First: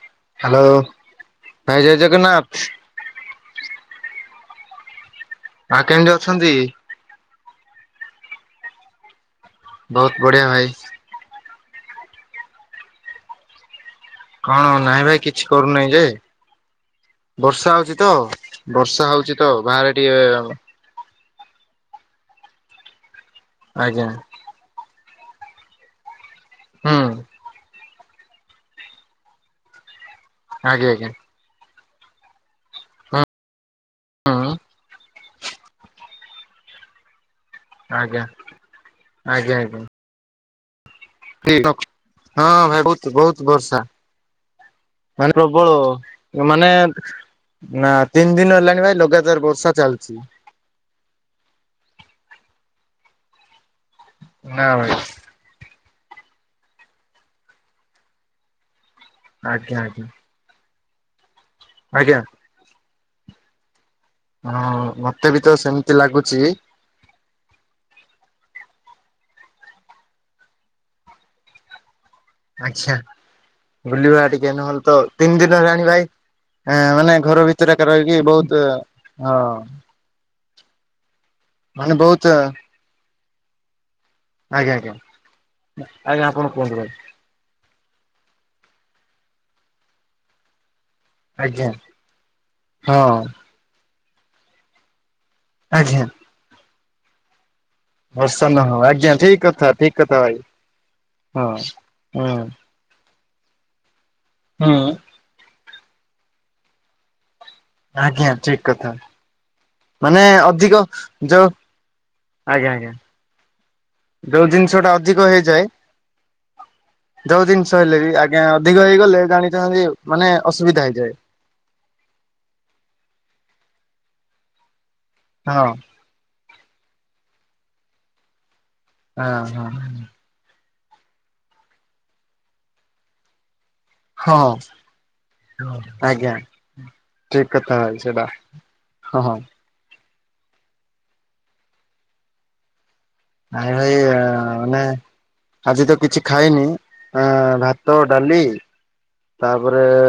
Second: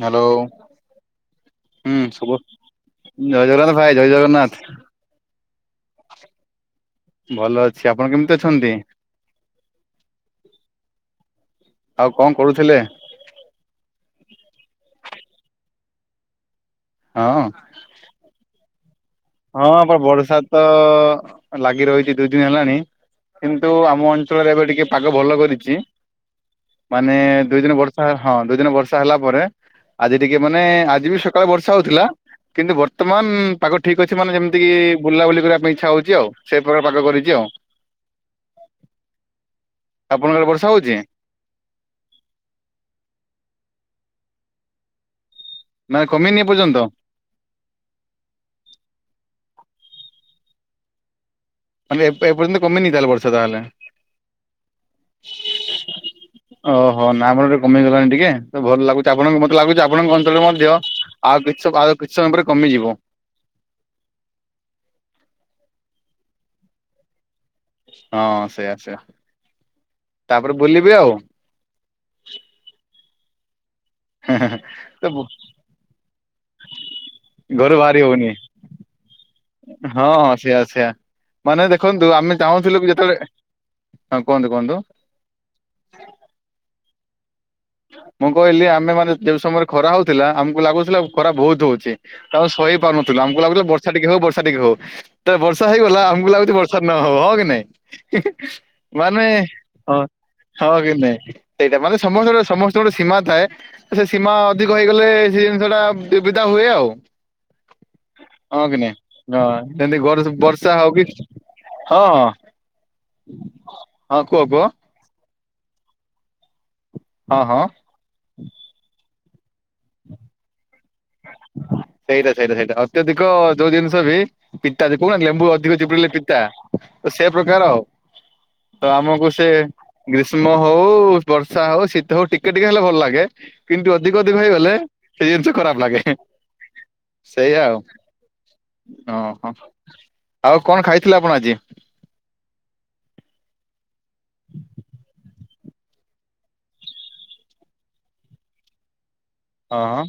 Hello ଭାଇ ଜୟ ହୁଁ ଶୁଭ ଜଗନ୍ନାଥ। ଜୟ ଜଗନ୍ନାଥ ଭାଇ ଜୟ ଜଗନ୍ନାଥ ମା କେମିତି ଅଛନ୍ତି ଭଲ ଅଛି ଆପଣ କେମିତି ଅଛନ୍ତି ବହୁତ ବଢ଼ିଆ ଭାଇ ଆଉ କଣ କରୁଥିଲେ କଣ ନାଇଁ ଭାଇ କିଛି କରୁନହିଁ ଯେ ହଁ ବର୍ଷା ହଉଛି ତ ବର୍ଷା ହଉଛି ତ ହଁ ବାହାରେ ବ ଟିକେ ବର୍ଷା ତ ଲାଗି ରହିଛି ଦୁଇ ଦିନ ହେଲାଣି କିନ୍ତୁ ଆଜ୍ଞା ଆମ ଅଞ୍ଚଳରେ ଏବେ ଟିକେ ପାଗ ଭଲ କରିଛି ହୁଁ ମାନେ ଦୁଇ ଦିନ ବର୍ଷା ହଁ ଦୁଇ ଦିନ ବର୍ଷା ହେଲା ପରେ ଆଜି ଟିକେ ମାନେ ଆଜ୍ଞା ଆଜ୍ଞା ଆଜି ବି ସକାଳେ ବର୍ଷା ହଉଥିଲା କିନ୍ତୁ ହୁଁ ବର୍ତ୍ତମାନ ପାଗ ଠିକ ଅଛି ମାନେ ହୁଁ ଯେମିତିକି ବୁଲାବୁଲି କରିବା ପାଇଁ ଇଚ୍ଛା ହଉଛି ଆଉ ସେ ପ୍ରକାର ପାକ କରିଛି ଆଉ ଆଜ୍ଞା ଆଜ୍ଞା ଆପଣଙ୍କର ବର୍ଷା ହଉଛି [inaudible] ହଁ ଭାଇ ବହୁତ ବହୁତ ବର୍ଷା ମାନେ ନା କମିନି ପ୍ରବଳ ମାନେ ଏପର୍ଯ୍ୟନ୍ତ ନା ତିନି ଦିନ ହେଲାଣି ଭାଇ ଲଗାତାର ବର୍ଷା ଚାଲିଛି ମାନେ ଏ-ଏପର୍ଯ୍ୟନ୍ତ କମେଇି ତାହେ ବର୍ଷ ତାହେଲେ ନା ଭାଇ ଓହୋ ନା ଆମର ଟିକେ କମି ଗଲାଣି ଟିକେ ଭଲ ଲାଗୁଛି ଆପଣଙ୍କୁ ମତେ ଆଜ୍ଞା ଲାଗୁଛି ଆଜ୍ଞା ଆପଣଙ୍କ ଅଞ୍ଚଳରେ ମଧ୍ୟ ଆଉ କି ଆଉ କିଛି ଆଜ୍ଞା ସମୟରେ କମିଯିବ ହଁ ମତେ ବି ତ ସେମିତି ଲାଗୁଛି ହଁ ସେଇଆା ସେଆ ତାପରେ ବୁଲିବେ ଆଉ ଆଚ୍ଛା ବୁଲିବା ଟିକେ ନହେଲେ ତ ତିନି ଦିନ ହେଲାଣି ଭାଇ ହେଁ ମାନେ ଘର ଭିତରେ ଘରୁ ଏକ ବାହାରି ରହିକି ହଉନି ବହୁତ ହଁ। ହଁ ହଁ ସେଆ ସେଆ ମାନେ ଦେଖନ୍ତୁ ଆମେ ଚାହୁଁଥିଲୁ ଯେତେବେଳେ ହଁ କୁହନ୍ତୁ ଆଜ୍ଞା କୁହନ୍ତୁ ଆଜ୍ଞା ଆଜ୍ଞା ଆପଣ କୁହନ୍ତୁ ଭାଇ। ମୁଁ କହିଲି ଆମେ ମାନେ ଯୋଉ ସମୟରେ ଖରା ହଉଥିଲା ଆମକୁ ଲାଗୁଥିଲା ଖରା ବହୁତ ଆଜ୍ଞା ହଉଛି ତ ଆମେ ଶୋଇ ହଁ ପାରୁନଥିଲୁ ଆମକୁ ଲାଗୁଥିଲା ବର୍ଷା ଟିକେ ହଉ ବର୍ଷା ଟିକେ ହଉ ତ ବର୍ଷା ହେଇଗଲା ଆଜ୍ଞା ଆମକୁ ଲାଗୁଛି ବର୍ଷା ନ ହଉ ହଁ କି ନାଇଁ। ହିଁ ହିଁ ବର୍ଷା ନ ହଉ ଆଜ୍ଞା ମାନେ ଠିକ କଥା ଠିକ ହଁ କଥା ଭାଇ ହଁ କିନାଇ ହଁ। ସେଇଟା ମାନେ ସମସ୍ତ ହୁଁ ଗୋଟେ ସମସ୍ତେ ଗୋଟେ ସୀମା ଥାଏ ସେ ସୀମା ଅଧିକ ହୁଁ ହେଇଗଲେ ସେ ଜିନିଷଟା ଦୁବିଧା ହୁଏ ଆଉ। ଆଜ୍ଞା ହଁ ଠିକ କି କଥା ନାଇଁ। ହଁ ଯେମିତି ଘର ମାନେ ବର୍ଷା ଅଧିକ ହଉ କି ଯୋଉ ହଁ। ଆଜ୍ଞା ଆଞା। ହଁ କୁହ ଯୋଉ କୁହ ଜିନିଷ ଟା ଅଧିକ ହେଇଯାଏ ହଁ ଯୋଉ ହଁ। ଜିନିଷ ହେଲେ ବି ଆ ଆଜ୍ଞା ଅଧିକ ହେଇଗଲେ ଜାଣିଥାନ୍ତି ମାନେ ଅସୁବିଧା ହେଇଯାଏ। ସେଇଟା ସେଇଟା ସେଇଟା ଅତ୍ୟଧିକ ଯୋଉ ଜିନିଷ ବି ପିତା ଯେ କହୁନା ଲେମ୍ବୁ ହଁ ଅଧିକ ଚିପୁଡିଲେ ପିତା ତ ସେ ପ୍ରକାର ଆଉ। ତ ହଁ ଆମକୁ ସେ ଗ୍ରୀଷ୍ମ ହଉ ବର୍ଷା ହଉ ଶୀତ ହଉ ଟିକେ ଟିକେ ହେଲେ ଭଲ ଲାଗେ। କିନ୍ତୁ ଅଧିକ ହଁ ଅଧିକ ହଁ ହେଇଗଲେ ସେ ଜିନିଷ ଖରାପ। ଲାଗେ ଆଜ୍ଞା ଠିକ ସେଇଆ ଆଉ କଥା ଭାଇ ସେଟା ହ ହଁ। ଆଉ କଣ ଖାଇଥିଲେ ଆପଣ ଆଜି। ଆରେ ଭାଇ ମାନେ। ଆଜି ତ କିଛି ଖାଇନି ଅ ଭାତ ଡାଲି ତାପରେ ହଁ।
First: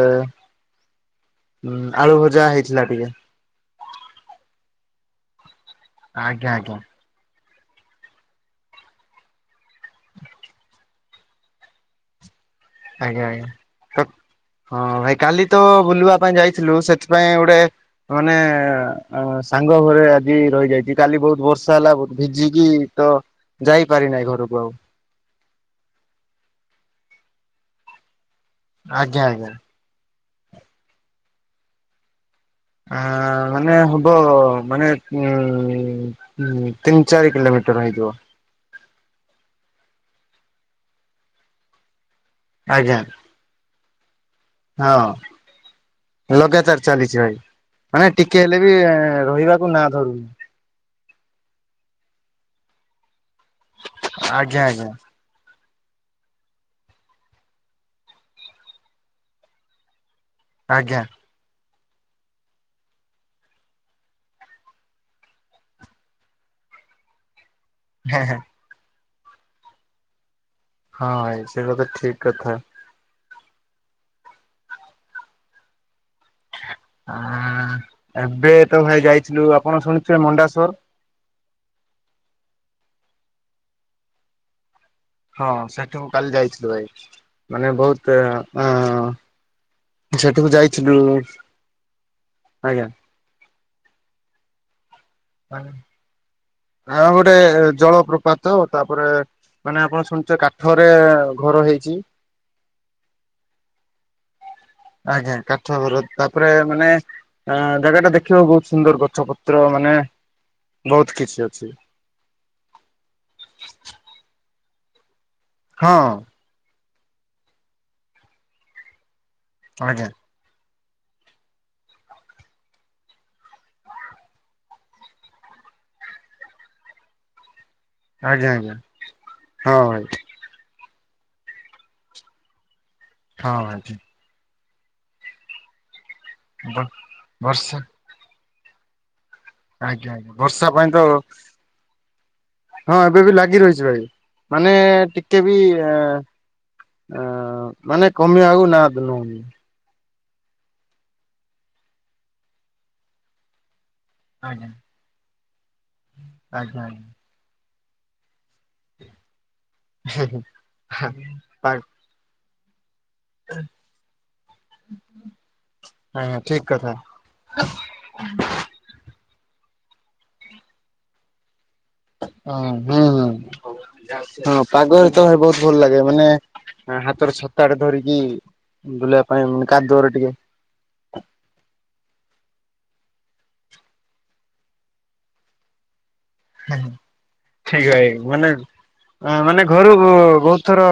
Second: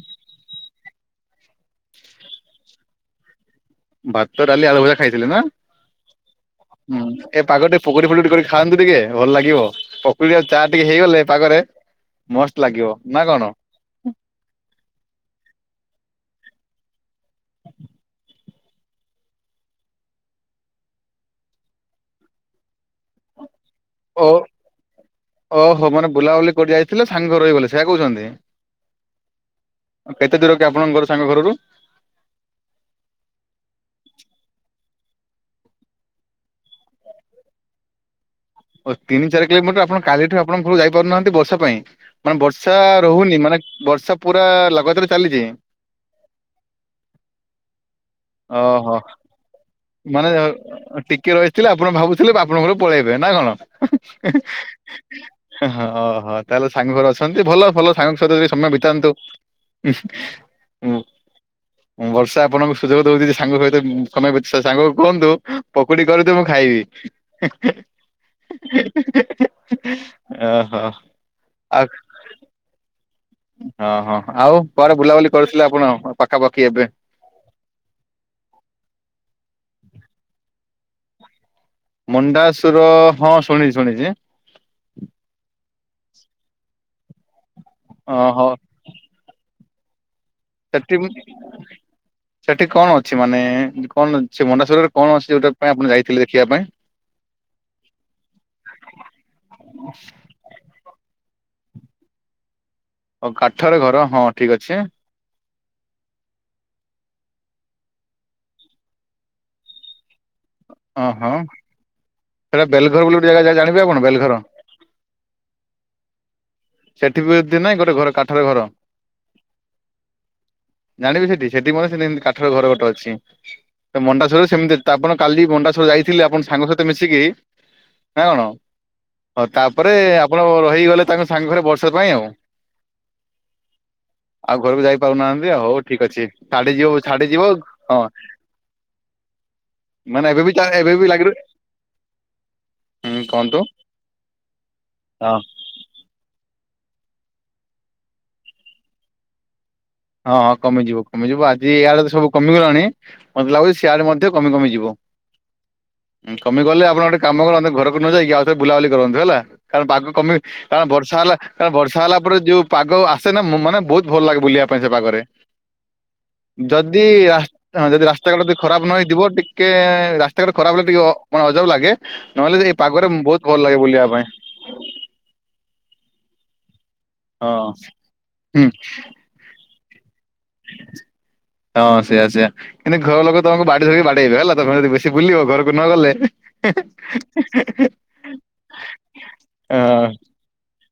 ଉ ଆଳୁ ଭଜା ହେଇଥିଲା ଟିକେ। ଭାତ ଡାଲି ଆଳୁ ଭଜା ଖାଇଥିଲେ ନା। ଆଜ୍ଞା ଆଜ୍ଞା। ହୁଁ ଏ ପାଗ ଟେ ପକୁଡି ଫକୁଡି କରି ଖାଆନ୍ତୁ ଟିକେ ଭଲ ଲାଗିବ ପକୁଡି ଚା ଟିକେ ହେଇଗଲେ ପାଗରେ [unintelligible] ମସ୍ତ ଲାଗିବ। ଆଜ୍ଞା ଆଜ୍ଞା। ତ ହୁଁ। ହଁ ଭାଇ କାଲି ତ ବୁଲିବା ପାଇଁ ଯାଇଥିଲୁ ସେଥିପାଇଁ ଗୋଟେ ମାନେ ସାଙ୍ଗ ଘରେ ଆଜି ରହିଯାଇଛି କାଲି ବହୁତ ବର୍ଷା ହେଲା ବହୁତ ଭିଜିକି ତ ଯାଇପାରି ଓ ନାହିଁ ଘରକୁ ଆଉ। ଓହୋ ମାନେ ବୁଲାବୁଲି କରି ଯାଇଥିଲେ ସାଙ୍ଗ ଘରେ ରହିଗଲେ ସେୟା କହୁଛନ୍ତି। ଆଜ୍ଞା ଆଜ୍ଞା। କେତେ ଦୁର କି ଆପଣଙ୍କର ସାଙ୍ଗ ଘର ରୁ। ଆ ମାନେ ହବ ମାନେ ଉ ହୁଁ ତିନି ଚାରି କିଲୋମିଟର ହେଇଯିବ। ଓ ତିନି ଚାରି କିଲୋମିଟର ଆପଣ କାଲିଠୁ ଆପଣ ଯାଇପାରୁନାହାନ୍ତି ବର୍ଷା ପାଇଁ ମାନେ ବର୍ଷା ଆଜ୍ଞା ରହୁନି ମାନେ ବର୍ଷା ପୁରା ହଁ ଲଗାତର ଚାଲିଛି। ଲଗାତାର ଚାଲିଛି ଭାଇ ମାନେ ଟିକେ ହେଲେ ବି ଓହୋ। ରହିବାକୁ ନା ଧରୁନି। ଟିକିଏ ରହିଥିଲେ ଆପଣ ଭାବୁଥିଲେ ଆପଣଙ୍କ ଘର କୁ ପଳେଇବେ ନା କଣ। ଆଜ୍ଞା ଆଜ୍ଞା ହଁ ହଁ ତାହେଲେ ସାଙ୍ଗ ଘର ଅଛନ୍ତି ଭଲ ଭଲ ସାଙ୍ଗ ସହିତ ଯାଇକି ସମୟ ବିତାନ୍ତୁ। ଇ ହୁଁ। ଆଜ୍ଞା। ବର୍ଷା ଆପଣଙ୍କୁ ସୁଯୋଗ ଦଉଛି ସାଙ୍ଗ ସହିତ ସମୟ ଵି ସାଙ୍ଗକୁ କୁହନ୍ତୁ ପକୁଡି କରିଦେ ମୁଁ ଖାଇବି। ହେଁ ହେଁ। ହେଁ ହଁ ହେଁ ହେଁ ହେଁ ଏହେଁ ଓହୋ। ହଁ ଭାଇ ସେ କଥା ଆଉ ଠିକ କଥା। ହଁ ହଁ ଆଉ ପରେ ବୁଲାବୁଲି କରୁଥିଲେ ଆପଣ ପାଖାପାଖି ଏବେ ଆ ଏବେ ତ ଭାଇ ଯାଇଥିଲୁ ଆପଣ ଶୁଣିୁଥିବେ ମଣ୍ଡାସର ମଣ୍ଡାସୁର ହଁ ଶୁଣିଛି ଶୁଣିଛି ହଁ ସେଠି ମୁ କାଲି ଯାଇଥିଲୁ ଭାଇ ମାନେ ବହୁତ ଓହୋ ଅ ସେଠିକୁ ଯାଇଥିଲୁ ସେଠି ଆଜ୍ଞା। ସେ ମାନ କଣ ସେ ଭଣ୍ଡେଶ୍ୱଵରରେ କଣ ଅଛି ସେ ଯୋଉା ପାଇଁ ଆପଣ ଯାଇଥିଲେ ଦେଖିବା ପାଇଁ? ହଁ ଗୋଟେ ଜଳପ୍ରପାତ ତାପରେ ମାନେ ଆପଣ ଶୁଣିଛ ରେ ଘର ହେଇଛି ଓ କାଠରେ ଘର ହଁ ଠିକ ଅଛି ଆଜ୍ଞା କାଠ ବର ତାପରେ ମାନେ ଆ ଜାଗା ଟା ଦେଖିବା ବହୁତ ସୁନ୍ଦର ଗଛ ପତ୍ର ମାନେ ବହୁତ ଓହୋ କିଛି ଅଛି ସେଟା ବେଲର ବୋଲି ଗୋଟୋଗାଣେ ଆଣ ବେଲଘର ହଁ ସେଠି ବି ଯଦି ନାଇଁ ଗୋଟେ ଘର କାଠରେ ଘର ଆଜ୍ଞା ଜାଣିବି ସେଠି ସେଠି ମେ ସେତି କାଠର ଘର ଗୋେ ଅଛି ମଣ୍ଡାସ୍ୱରରେ ସେମିତି ଆପଣ କାଲି ମଣ୍ଡା୍ଵର ଯାଇଥିଲେ ଆପଣ ସାଙ୍ଗ ସହିତ ମିଶିକି ନା କଣ ଆଜ୍ଞା ଆଜ୍ଞା ହଉ ହଁ ତାପରେ ଭାଇ ଆପଣ ରହିଗଲେ ତାଙ୍କ ସାଙ୍ଗ ଘରେ ବର୍ଷା ପାଇଁ ଆଉ ହଁ ଭ ଆଉ ଘରକୁ ଯାଇ ପାରୁନାହାନ୍ତି ଆଉ ହଉ ଠିକ ଅଛି ଛାଡି ଯିବ ଛାଡି ଯିବ ବର୍ଷା ଆ ହଁ ଆଜ୍ଞା ମାନେ ଆଜ୍ଞା ଏବେ ବି ଚା ବର୍ଷା ଏବେ ପାଇଁ ତ ବି ଲାଗି ହୁଁ ହଁ ଏବେ ବି କୁହନ୍ତୁ ଲାଗି ରହିଛି ଭାଇ ମାନେ ହଁ ଟିକେ ବି ଆ ମାନେ କମିବାକୁ ନା ନୁହନ ହଁ ହଁ କମିଯିବ କମିଯିବ ଆଜି ଇଆଡେ ତ ସବୁ କମିଗଲାଣି ମତେ ଲାଗୁଛି ସିଆଡେ କମି କମି ଆଜ୍ଞା ଯିବ କମି ଆଜ୍ଞା ଗଲେ ଆପଣ ଗୋଟେ କାମ କଲେ ଘରକୁ ନ ଯାଇକି ଆ ବୁଲାବୁଲି କରନ୍ତୁ ହେଲା କାରଣ ପାଗ କମ ଆଜ୍ଞା କାରଣ ବର୍ଷା ହେଲାାର ବର୍ଷା ହେଲା ପରେ ଯଉ ପାଗ ସେନା ମାନେ ବହୁତ ଭଲ ଲାଗେ ବୁଲିବା ପାଇଁ ସେ ପାଖରେ ଆଜ୍ଞା ଠିକ କଥା। ଯଦି ଯଦି ରାସ୍ତା କା ଯଦି ଖରାପ ନ ହେଇଥିବ ଟିକେ ରାସ୍ତା କାଟ ଖରାପ ହେଲେ ଟିକେ ମାନେ ଅଜବ ଲାଗେ ହଁ ନହେଲେ ଏଇ ହୁଁ ପାଗରେ ବହୁତ ଭଲ ଲାଗେ ବୁଲିବା ପାଇଁ ଭ ବହୁତ ଭଲ ଲାଗେ ମାନେ ହାତର ହଁ ଛତା ଆଡେ ଧରିକି ହୁଁ ବୁଲେଇିବା ପାଇଁ ମାନେ କାଦୁରେ ଟିକେ ହଁ ସେଇଆା ସେଆ କିନ୍ତୁ ଘର ଲୋକ ତମକୁ ବାଡି ଧରିକି ବାଡେଇବେ ହେଲା ତମେ ଯଦି ବେଶ ବୁଲିବ ଘରକୁ ନ ଗଲେ ଠିକ ଭାଇ ମାନେ ମାନେ ଘରୁ ହଁ ବହୁତ ର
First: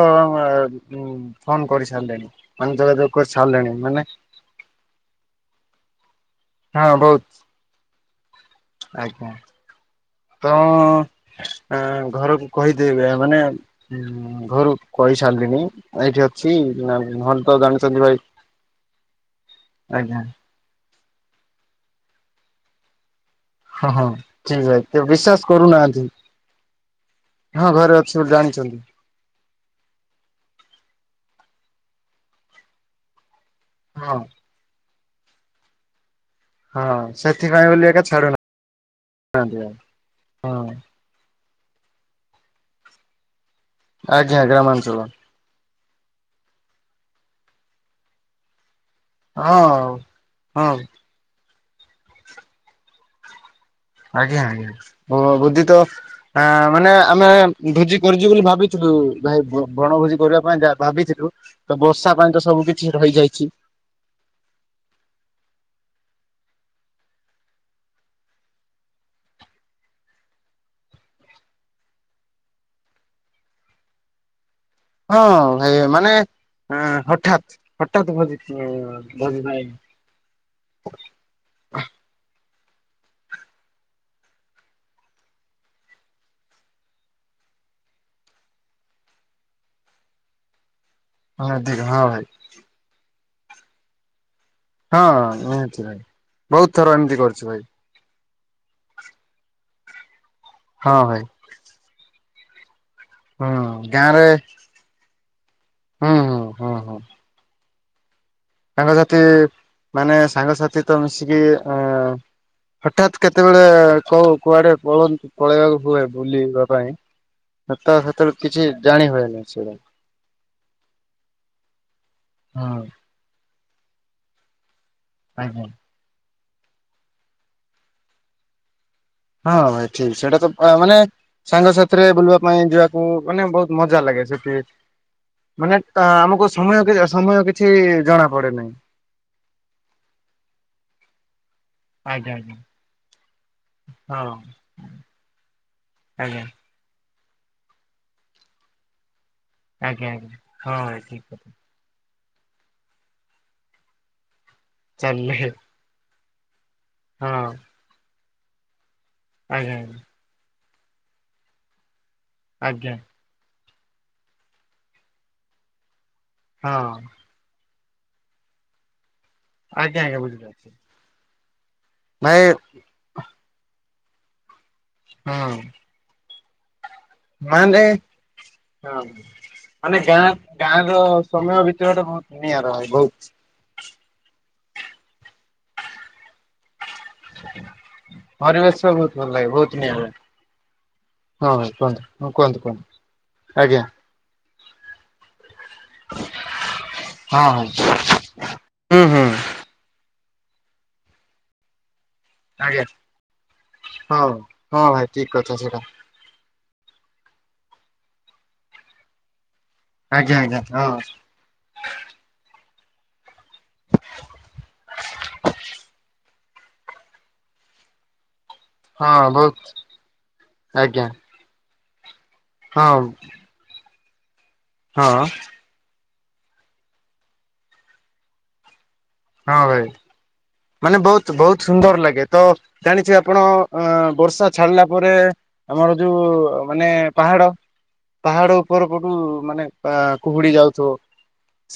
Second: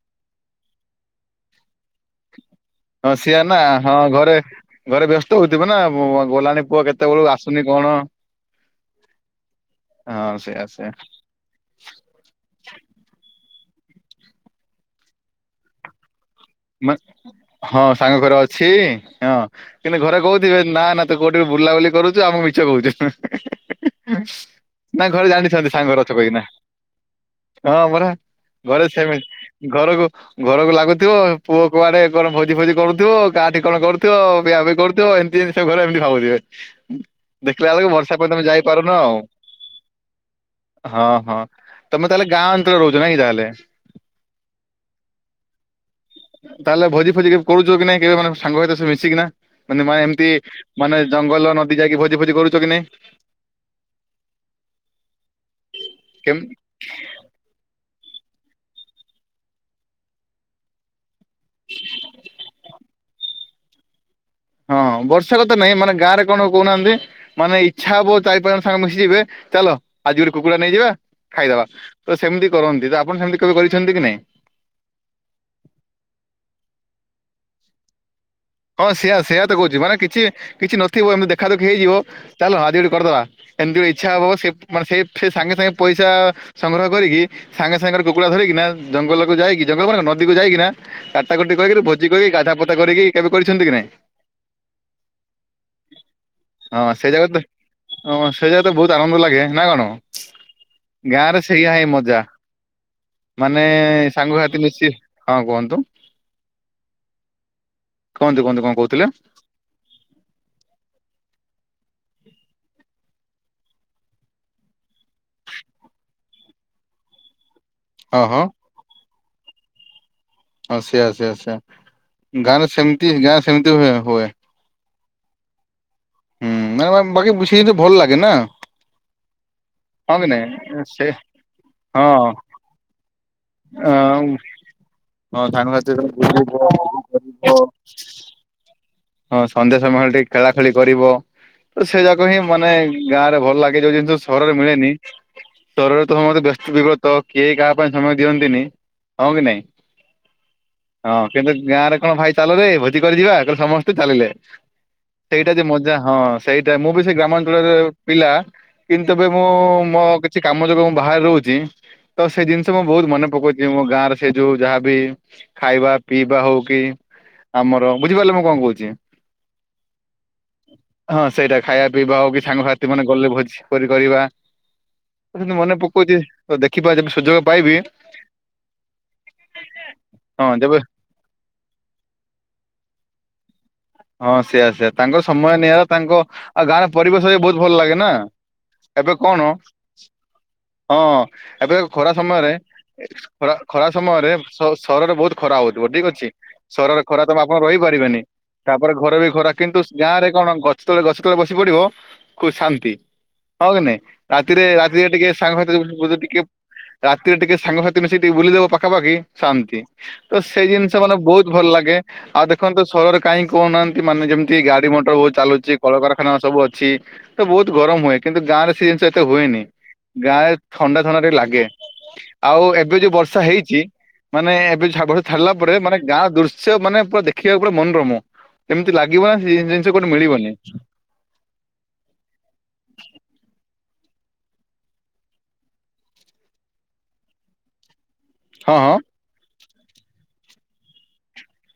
ଫୋନ କରିସାରିଲେଣି ମାନେ ଯୋଗାଯୋଗ ହଁ କରି ସିଆ ନା ସାରିଲେଣି ହଁ ମାନେ ଘରେ ଘରେ ବ୍ୟସ୍ତ ହଉଥିବ ନା ଗଲାଣି ପୁଅ ହଁ ବହୁତ କେତେବେଳ ଆସୁନି କଣ ଆଜ୍ଞା ହଁ ସେଇୟା ସେଆ ଆ ଘରକୁ କହିଦେବେ ମାନେ ଘରକୁ କହିସାରିଲଣିି ଏଇଠି ଅଛି ନହେଲେ ତ ହଁ ଜାଣିଛନ୍ତି ସାଙ୍ଗ ଭାଇ ଘରେ ଅଛି ହଁ କିନ୍ତୁ ଘରେ ଆଜ୍ଞା କୋହୁ ନା ନା ତୁ କୋଉଠି ବି ବୁଲାବୁଲି କରୁଛୁ ଆମ ମିଛ କହୁଛୁ ହଁ ହଁ ଠିକ ଭାଇ ତ ନା ଘରେ ବିଶ୍ଵାସ ଜାଣିଛନ୍ତି ସାଙ୍ଗ କରୁନାହାନ୍ତି ରଛ କହିନା ହଁ ଘରେ ମରା ଅଛି ବୋଲି ଜାଣିଛନ୍ତି ଘର ସେମ ଘରକୁ ଘରକୁ ଲାଗୁଥିବ ପୁଅ କୁଆଡେର ଭୋଜି ଫୋଜି କରୁଥିବ କାହାଠି କଣ କରୁଥିବ ହଁ। ବିିଆ ବି କରୁଥିବ ଏମିତି ଜିନିଷ ଘରେ ଏମିତି ଭାବୁଥିବେ ହଁ ସେଥିପାଇଁ ଦେଖିଲା ବୋଲି ବେଳକୁ ଏକା ବର୍ଷା ପାଇଁ ତମେ ଛାଡୁନାହାନ୍ତି ଯାଇପାରୁନ ଆଉ ଆଉ ହଁ ହଁ ତମେ ତାହେଲେ ଗାଁ ଅଞ୍ଚଳରେ ରହୁଛ ନା କି ତାହେଲେ ଆଜ୍ଞା ଗ୍ରାମାଞ୍ଚଳ ତାହେଲେ ଭୋଜି ଫୋଜି କେବେ କରୁଛ କି ନାଇ କେବେ ମାନେ ସାଙ୍ଗ ସହିତ ସେ ମିଶିକିନା ମାନେ ହଁ। ମା ଏମିତି ହଁ ମାନେ ଜଙ୍ଗଲ ନଦୀ ଯାଇକି ଭୋଜି ଫୋଜି କରୁଛ କି ନାଇଁ ଆଜ୍ଞା ଆଜ୍ଞା ବୁଧି ତ କେମ ଆ ମାନେ ଆମେ ଭୋଜି କରିଛୁ ବୋଲି ଭାବିଥିଲୁ ଭାଇ ବଣଭୋଜି କରିବା ପାଇଁ ଯା ଭାବିଥିଲୁ- ତ ବର୍ଷା ପାଇଁ ତ ସବୁ କିଛି ରହିଯାଇଛି- ହଁ ବର୍ଷା କଥା ନାଇଁ ମାନେ ଗାଁରେ କଣ କହୁନାହାନ୍ତି ମାନେ ଇଚ୍ଛା ହବ ଚାରି ପାଞ୍ଚ ଜଣ ସାଙ୍ଗେ ମିଶିଯିବେ ଚାଲ ଆଜି ଗୋଟେ କୁକୁଡ଼ା ନେଇଯିବା ଖାଇଦବା ତ ସେମିତି କରନ୍ତି ତ ଆପଣ ସେମିତି କେବେ କରିଛନ୍ତି କି ନାଇଁ? ହଁ ଭାଇ ମାନେ ହଠାତ୍ ହଠାତ୍ ଭଜିତିଏ ହଁ ସେଆ ସେୟା ତ କହୁଛି ମାନେ କିଛି କିଛି ନଥିବ ଏମିତି ଦେଖାଦୁଖି ହେଇଯିବ ଚାଲ ଆଜି ଗୋଟେ କରିଦବା ଏମିତି ଗୋ ଇଚ୍ଛା ହବ ସେ ମାନେ ସେ ଫେ ସାଙ୍ଗେ ସାଙ୍ଗେ ପଇସା ସଂଗ୍ରହ କରିକି ସାଙ୍ଗେ ସାଙ୍ଗରେ କୁକୁଡ଼ା ଧରିକିନା ଜଙ୍ଗଲକୁ ଯାଇକି ଜଙ୍ଗଲ ମାନେ କଣ ନଦୀକୁ ଯାଇକିନା କାଟା ହଁ କଟି ଅଧିକ କରକରି ହଁ ଭୋଜି ଭାଇ କହିକି ଗାଧା ପାଧ କରିକି କେବେ କରିଛନ୍ତି କି ନାଇଁ ହଁ ନିହାତି ଭାଇ ବହୁତ ହଁ ଥର ସେ ଏମିତି ଜାଗା ତ କରିଛି ଭାଇ ହଁ ସେ ଯା ତ ବହୁତ ଆନନ୍ଦ ଲାଗେ ନା କଣ ହଁ ଭାଇ ଗାଁ ରେ ସେଇଆ ହିଁ ମଜା ମାନେ ହୁଁ ସାଙ୍ଗସାଥୀ ମିଶି ହଁ କୁହନ୍ତୁ - ହଁ ହଁ ହଁ ହଁ କୁହନ୍ତୁ କୁହନ୍ତୁ କଣ କହୁଥିଲେ? ସାଙ୍ଗସାଥି ମାନେ ସାଙ୍ଗସାଥି ତ ମିଶିକି ଏ ହଠାତ୍ କେତେବେଳେ କହୁ କୁଆଡେ ପଳନ୍ତୁ ପଳେଇବାକୁ ହୁଏ ବୁଲିବା ପାଇଁ ସେ ତ ହଁ ସେଥିେବେଳେ ହଁ କିଛି ଜାଣି ହୁଏନି ସେଇଟା ହଁ ସେଇୟା ସେଇୟା ସେଇୟା ଗାଁରେ ହଁ ସେମିତି ଗାଁ ସେମିତି ହୁ ହୁଏ ଆଜ୍ଞା ହୁଁ ମ ବାକି ବୁଝେଇ କିନ୍ତୁ ଭଲ ଲାଗେ ନା ହଁ ଭାଇ ଠିକ ହଁ କି ସେଇଟା ନାଇଁ ତ ମାନେ ସେ ସାଙ୍ଗସାଥିରେ ହଁ ବୁଲିବା ପାଇଁ ଯିବାକୁ ମାନେ ବହୁତ ମଜା ହଁ ଲାଗେ ସେ ମାନେ ସାଙ୍ଗସାଥି ସହିତ ବୁଲିବ ଆମକୁ ସମୟ ମଜା ସମୟ କରିବ କିଛି ଜଣା ପଡେ ନାହିଁ ହଁ ସନ୍ଧ୍ୟା ସମୟ ହେଳେ ଟିକେ ଖେଳା ଖେଳି କରିବ ତ ସେ ଯାକ ଆଜ୍ଞା ହିଁ ଆଜ୍ଞା ମାନେ ଗାଁ ରେ ଭଲ ଲାଗେ ଯୋଉ ଜିନିଷ ହଁ ସହରରେ ମିଳେନି ସହରରେ ତ ଆଜ୍ଞା ସମସ୍ତେ ବ୍ୟସ୍ତ ବିବ୍ରତ କିଏ କାହା ପାଇଁ ସମୟ ଦିଅନ୍ତିନି ହଁ କି ନାଇଁ ଆଜ୍ଞା ଆଜ୍ଞା ହଁ ଭାଇ ଠିକ କଥା ଗାଁରେ କଣ ଭାଇ ଚାଲ ରେ ଭୋଜି କରି ଯିବା [unintelligible] ସମସ୍ତେ ଚାଲିଲେ ଚାଲିଲେ ସେଇଟା ଯେ ମଜା ହଁ ସେଇଟା ମୁଁ ବି ସେ ହଁ ଗ୍ରାମାଞ୍ଚଳରେ ପିଲା କିନ୍ତୁ ତବେ ମୁଁ ଆଜ୍ଞା ଆଜ୍ଞା ମୋ କିଛି କାମ ଯୋଗୁଁ ମୁଁ ବାହାରେ ରହୁଛି ତ ସେ ଜିନିଷ ମୁଁ ଆଜ୍ଞା ବହୁତ ମନେ ପକଉଛି ମୋ ଗାଁରେ ସେ ଯୋଉ ଯାହାବି ଖାଇବା ପିଇବା ହଉ କି ହଁ ଆମର ବୁଝିପାରିଲେ ମୁଁ କଣ କହୁଚି ଆଜ୍ଞା ଆଜ୍ଞା ବୁଝିପାରୁଛି। ହଁ ସେଇଟା ଖାଇବା ପିଇବା ହଉ କି ଭାଇ ସାଙ୍ଗସାଥି ମାନେ ଗଲେ ଭୋଜି କିପରି କରିବା ସେମିତି ମନେ ପକଉଛି ଦେଖିବା ଯେ ମାନେ ହଁ ମାନେ ଗାଁ ହଁ ଯେବେ ଗାଁର ସମୟ ଭିତର ଟା ବହୁତ ନିଆ ରହେ ବହୁତ - ହଁ ସେଇୟା ସେଇୟା ତାଙ୍କର ସମୟ ନିଆରା ତାଙ୍କ ଆଉ ଗାଁରେ ପରିବେଶ ବି ବହୁତ ଭଲ ଲାଗେ ନା ପରିବେଶ ବହୁତ ଏବେ ଭଲ ଲାଗେ କଣ ବହୁତ ନିଆରା ହଁ ହଁ ଭାଇ ଏବେ କୁହନ୍ତୁ ଖରା ହଁ ସମୟରେ କୁହନ୍ତୁ କୁହନ୍ତୁ ଖ ଆଜ୍ଞା ଖରା ସମୟରେ ସହରରେ ବହୁତ ଖରା ହଉଥିବ ଠିକ ଅଛି ସହରରେ ଖରା ତମ ହଁ ହଁ ଆପଣ ରହିପାରିବେନି [unintelligible] ହୁଁ ଘରେ ହୁଁ ବି ଖରା କିନ୍ତୁ ଗାଁ ରେ କଣ ଗଛ ତଳେ ଗଛ ତଳେ ବସି ପଡିବ ଖୁବ ଆଜ୍ଞା ଶାନ୍ତି ହଁ କି ନାଇଁ ହଁ ରାତିରେ ହଁ ରାତିରେ ଭାଇ ଟିକେ ଠିକ କଥା ସାଙ୍ଗସାଥୀ ସେଇଟା। [unintelligible] ଟିକେ ରାତିରେ ଟିକେ ସାଙ୍ଗସାଥି ମିଶିକି ଟିକେ ବୁଲିଦବ ପାଖାପାଖି ଶାନ୍ତି ଆଜ୍ଞା ତ ଆଜ୍ଞା ସେଇ ହଁ ଜିନିଷ ମାନେ ବହୁତ ଭଲ ଲାଗେ ଆଉ ଦେଖନ୍ତୁ ସହରରେ କାହିଁ କହୁନାହାନ୍ତି ମାନେ ଯେମିତି ଗାଡି ମଟର ବହୁତ ଚାଲୁଛି କଳକାରଖାନା ସବୁ ଅଛି ତ ବହୁତ ଗରମ ହୁଏ କିନ୍ତୁ ଗାଁରେ ସେଇ ଜିନିଷ ଏତେ ହଁ ବହୁତ ହୁଏନି ଗାଁରେ ଥଣ୍ଡା ଆଜ୍ଞା ଥଣ୍ଡା ଟିକେ ଲାଗେ ଆଉ ଏବେ ହଁ ଯୋଉ ବର୍ଷା ହେଇଛି ମାନେ ଏବେ ହଁ ବର୍ଷ ରିଲା। ପରେ ମାନେ ଗାଁ ଦୃଶ୍ୟ ମାନେ ପୁରା ଦେଖିବାକୁ ମାନେ ମନୋରମ। ଏମିତି ଲାଗିବ ନା ସେ ହଁ ଭାଇ ଜିନିଷ କୋଉଠି ମିଳିବନି। ମାନେ ବହୁତ ବହୁତ ସୁନ୍ଦର ଲାଗେ ତ ଜାଣିଚି ଆପଣ ଅ ବର୍ଷା ଛାଡିଲା ପରେ- ଆମର ଯୋଉ ମାନେ ପାହାଡ। ପାହାଡ ହଁ ଉପର ହଁ କୋଟୁ ମାନେ କୁହୁଡି ଯାଉଥିବ।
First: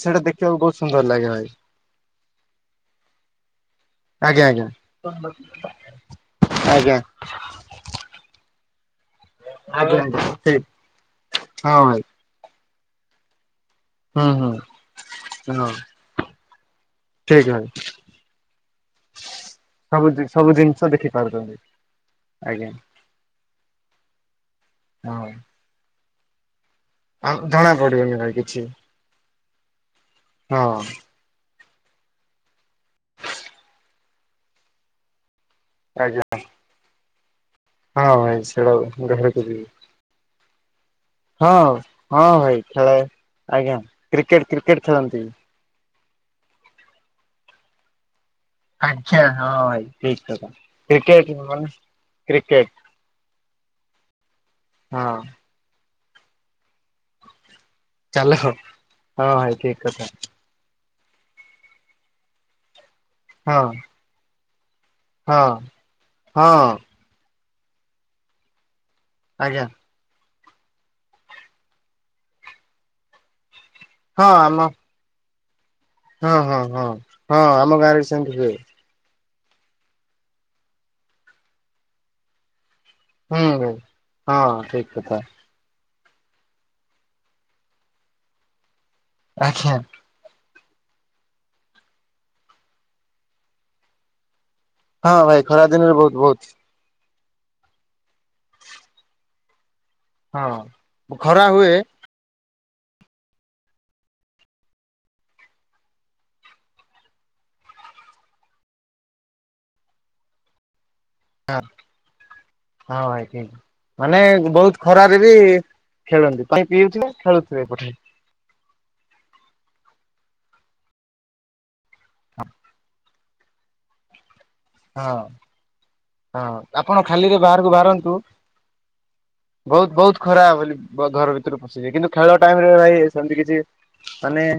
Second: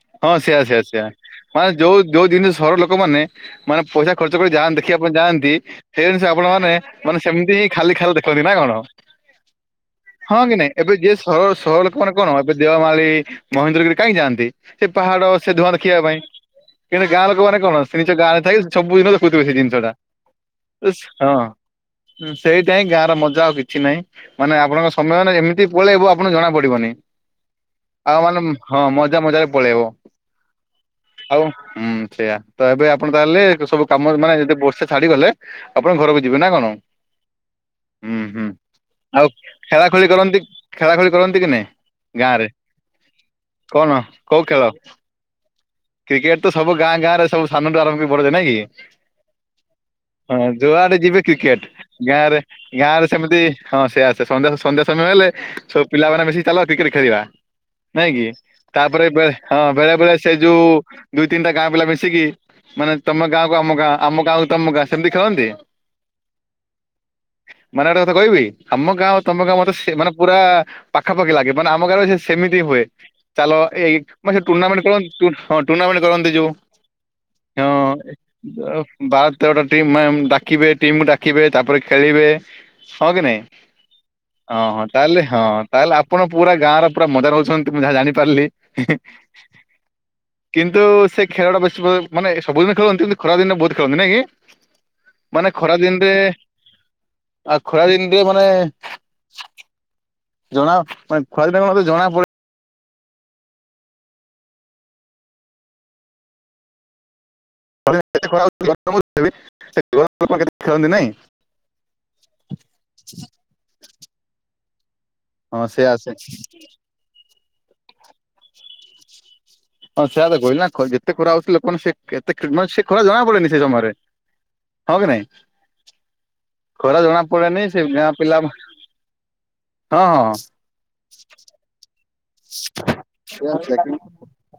ସେଇଟା ଦେଖିବାକୁ ବହୁତ ସୁନ୍ଦର ଲାଗେ ଭାଇ। ଯଉ ଯୋଉ ଜିନିଷ ସର ଲୋକମାନେ- ମାନେ ପଇସା ଖର୍ଚ୍ଚ ଆଜ୍ଞା କରି ଆଜ୍ଞା ଯାହା ଦେଖିବା ଆପଣ ଯାଆନ୍ତି ସେଇ ଜିନିଷ ଆପଣ ମାନ ଆଜ୍ଞା ମାନେ ସେମିତି ହିଁ ଖାଲି ଖାଲି ଦେଖ। କ ନା କଣ ଆଜ୍ଞା ଆଜ୍ଞା ହଁ କି ଠିକ ନାଇଁ ଏବେ ଯିଏ ସହ ହଁ ସହର ଲୋକ ଭାଇ ମ- କଣ ଏବେ ଦେଓମାଳି ମହେନ୍ଦ୍ରଗିରି କାହିଁ ହୁଁ ଯାଆନ୍ତି ହୁଁ ସେ ପାହାଡ ସେ ଧୂଆଁ ହଁ ଦେଖିବା ପାଇଁ। କିନ୍ତୁ ଗାଁ ଠିକ ଲୋକମାନେ ଭାଇ କଣ ସେ ନିଜ ଗାଁ ରେ ଥାଇ ସବୁଦିନ ଦେଖୁଥିବେ ସେ ଜିନିଟା- ସବୁ ସବୁ ଜିନିଷ ଦେଖି ପାରୁଛନ୍ତି ହଁ ଆଜ୍ଞା ସେଇଟା ହ ଗାଁ ର ମଜା ଆଉ କିଛି ନାହିଁ। ମାନେ ଆପଣଙ୍କ ହଁ ସମୟନା ଏମିତି ପଳେଇବ ଆପଣଙ୍କୁ ଜଣା ପଡିବନି। ଜଣା ପଡିବନି ଆଉ ଭାଇ ମାନ କିଛି ହଁ ମଜା ମଜାରେ ପଳେଇବ। ହଁ ଆଉ ହୁଁ ସେଇଆ ତ ଏବେ ଆପଣ ତାହେଲେ ସବୁ କାମ ମାନେ ଯଦି ବର୍ଷେ ଛାଡିଗଲେ- ଆପଣ ଘରକୁ ଆଜ୍ଞା ଯିବେ ନା କଣ। ହଁ ହୁଁ ଭାଇ ହୁଁ ସେଟା ଆଉ ଘରକୁ ଯିବି ଖେଳା ଖେଳି କରନ୍ତି ଖେଳା ଖେଳି କରନ୍ତି କି ହଁ ନାଇଁ। ହଁ ଗାଁରେ? ଭାଇ ଖେଳେ ଆଜ୍ଞା। କଣ କ୍ରି କୋଉ ଖେଳ କ୍ରିକେଟ ତ ସବୁ ଗାଁ ଗାଁ ରେ ସବୁ ସାନଠୁ ଆରମ୍ଭ ବଢୁଏ ନାଇ କି ଆଜ୍ଞା ହଁ ଭାଇ ଠିକ ହଁ କଥା ଯୁଆଡେ ଯିବେ କ୍ରିକେଟ ମାନେ ଗାଁରେ କ୍ରିକେଟ ଗାଁ ରେ ସେମିତି ହଁ ସେ ଆସେ ସନ୍ଧ୍ୟା ସନ୍ଧ୍ୟା ସମୟ ହଁ। ହେଲେ ସବୁ ପିଲାମାନେ ମିଶି ଚାଲ କ୍ରିକେଟ ଖେଳିବା। ଚାଲ ହ- ଳେ ହଁ ବେଳେ ବେଳେ ସେ- ଯୋଉ ଦୁଇ ତିନିଟା ଗାଁ ପିଲା ମିଶିକି ମାନେ ତମ ଗାଁ କୁ ହଁ ଆମ ଗାଁ ଆମ ଗାଁକୁ ତମ ଗାଁ- ସେମିତି ହଁ ଖେଳନ୍ତି ହଁ ମାନେ ଗୋଟେ କଥା କହିବି ଆମ ଗାଁ- ତମ କ ଆଜ୍ଞା ମତେ ସେ ମାନେ ପୁରା ପାଖାପାଖି ଲାଗେ ମାନେ ଆମ କାରେ ସେ ସେମିତି ହୁଏ ଚାଲ ଏଇ- ହଁ ମ ସେ ଆମ ଟୁର୍ଣ୍ଣାମେଣ୍ଟ କର ହଁ ଟୁର୍ଣ୍ଣାମେଣ୍ଟ କରନ୍ତି ହଁ ଯୋଉ ହଁ ହଁ ହଁ ଆମ ଗାଁରେ ବି ସେମିତି ହୁଏ ହଁ। ବାର ତେରଟା ଟିମ୍ ଡାକିବେ ଟିମ୍ ଡାକିବେ ତାପରେ ଖେଳିବେ। ହଁ କି ନାଇଁ ହୁଁ ଭାଇ। ହଁ ହଁ ଠିକ କଥା ତାହେଲେ ହଁ- ତାହେଲେ ଆପଣ ପୁରା ଗାଁ ର ପୁରା ମଜା ରହୁଛନ୍ତି ମୁ ଯାହା ଜାଣିପାରିଲି। ଆଜ୍ଞା। କିନ୍ତୁ ସେ ଖେଳଟା ବେଶୀ ମାନେ ସବୁଦିନ ଖେଳନ୍ତି କିନ୍ତୁ ଖରା ଦିନେ ବହୁତ ଖେଳନ୍ତି ନାଇ କି? ହଁ ଭାଇ ଖରା ଦିନରେ ବହୁତ ବହୁତ। ଆଉ ଖରା ଦିନରେ ମାନେ- ଜଣା ହଁ। ମାନେ ଖ ଖରା ହୁଏ ମତେ ଜଣା ପଡିବ [inaudible] ହଁ ହଁ ଏ [unintelligible] ମାନେ ବହୁତ ଖରାରେ ବି ହଁ ସେୟା ସେ ଖେଳନ୍ତି ପାଣି ପିଉଥିବେ ଖେଳୁଥିବେ ପୁଣି ହଁ ସେୟଆ ତ କହିଲ ନା ଯେତେ ଖରା ହୋଉଛି ଲୋକ ସେ ଏତେ ମାନେ ସେ ଖରା ଜଣା ପଡେନି ସେ ସମୟରେ ହଁ କି ନାଇଁ ହଁ ଆପଣ ଖରା ଜଣା ଖାଲିରେ ପଡେନି ବାହାରକୁ ସେ ବାହାରନ୍ତୁ ଗାଁ ପିଲା ବହୁତ ହଁ ବହୁତ ଖରା ବୋଲି ଘର ଭିତରେ ପଶିଲେ କିନ୍ତୁ ଖେଳ ଟାଇମ ରେ ଭାଇ ସେମତି କିଛି ହଁ ମାନେ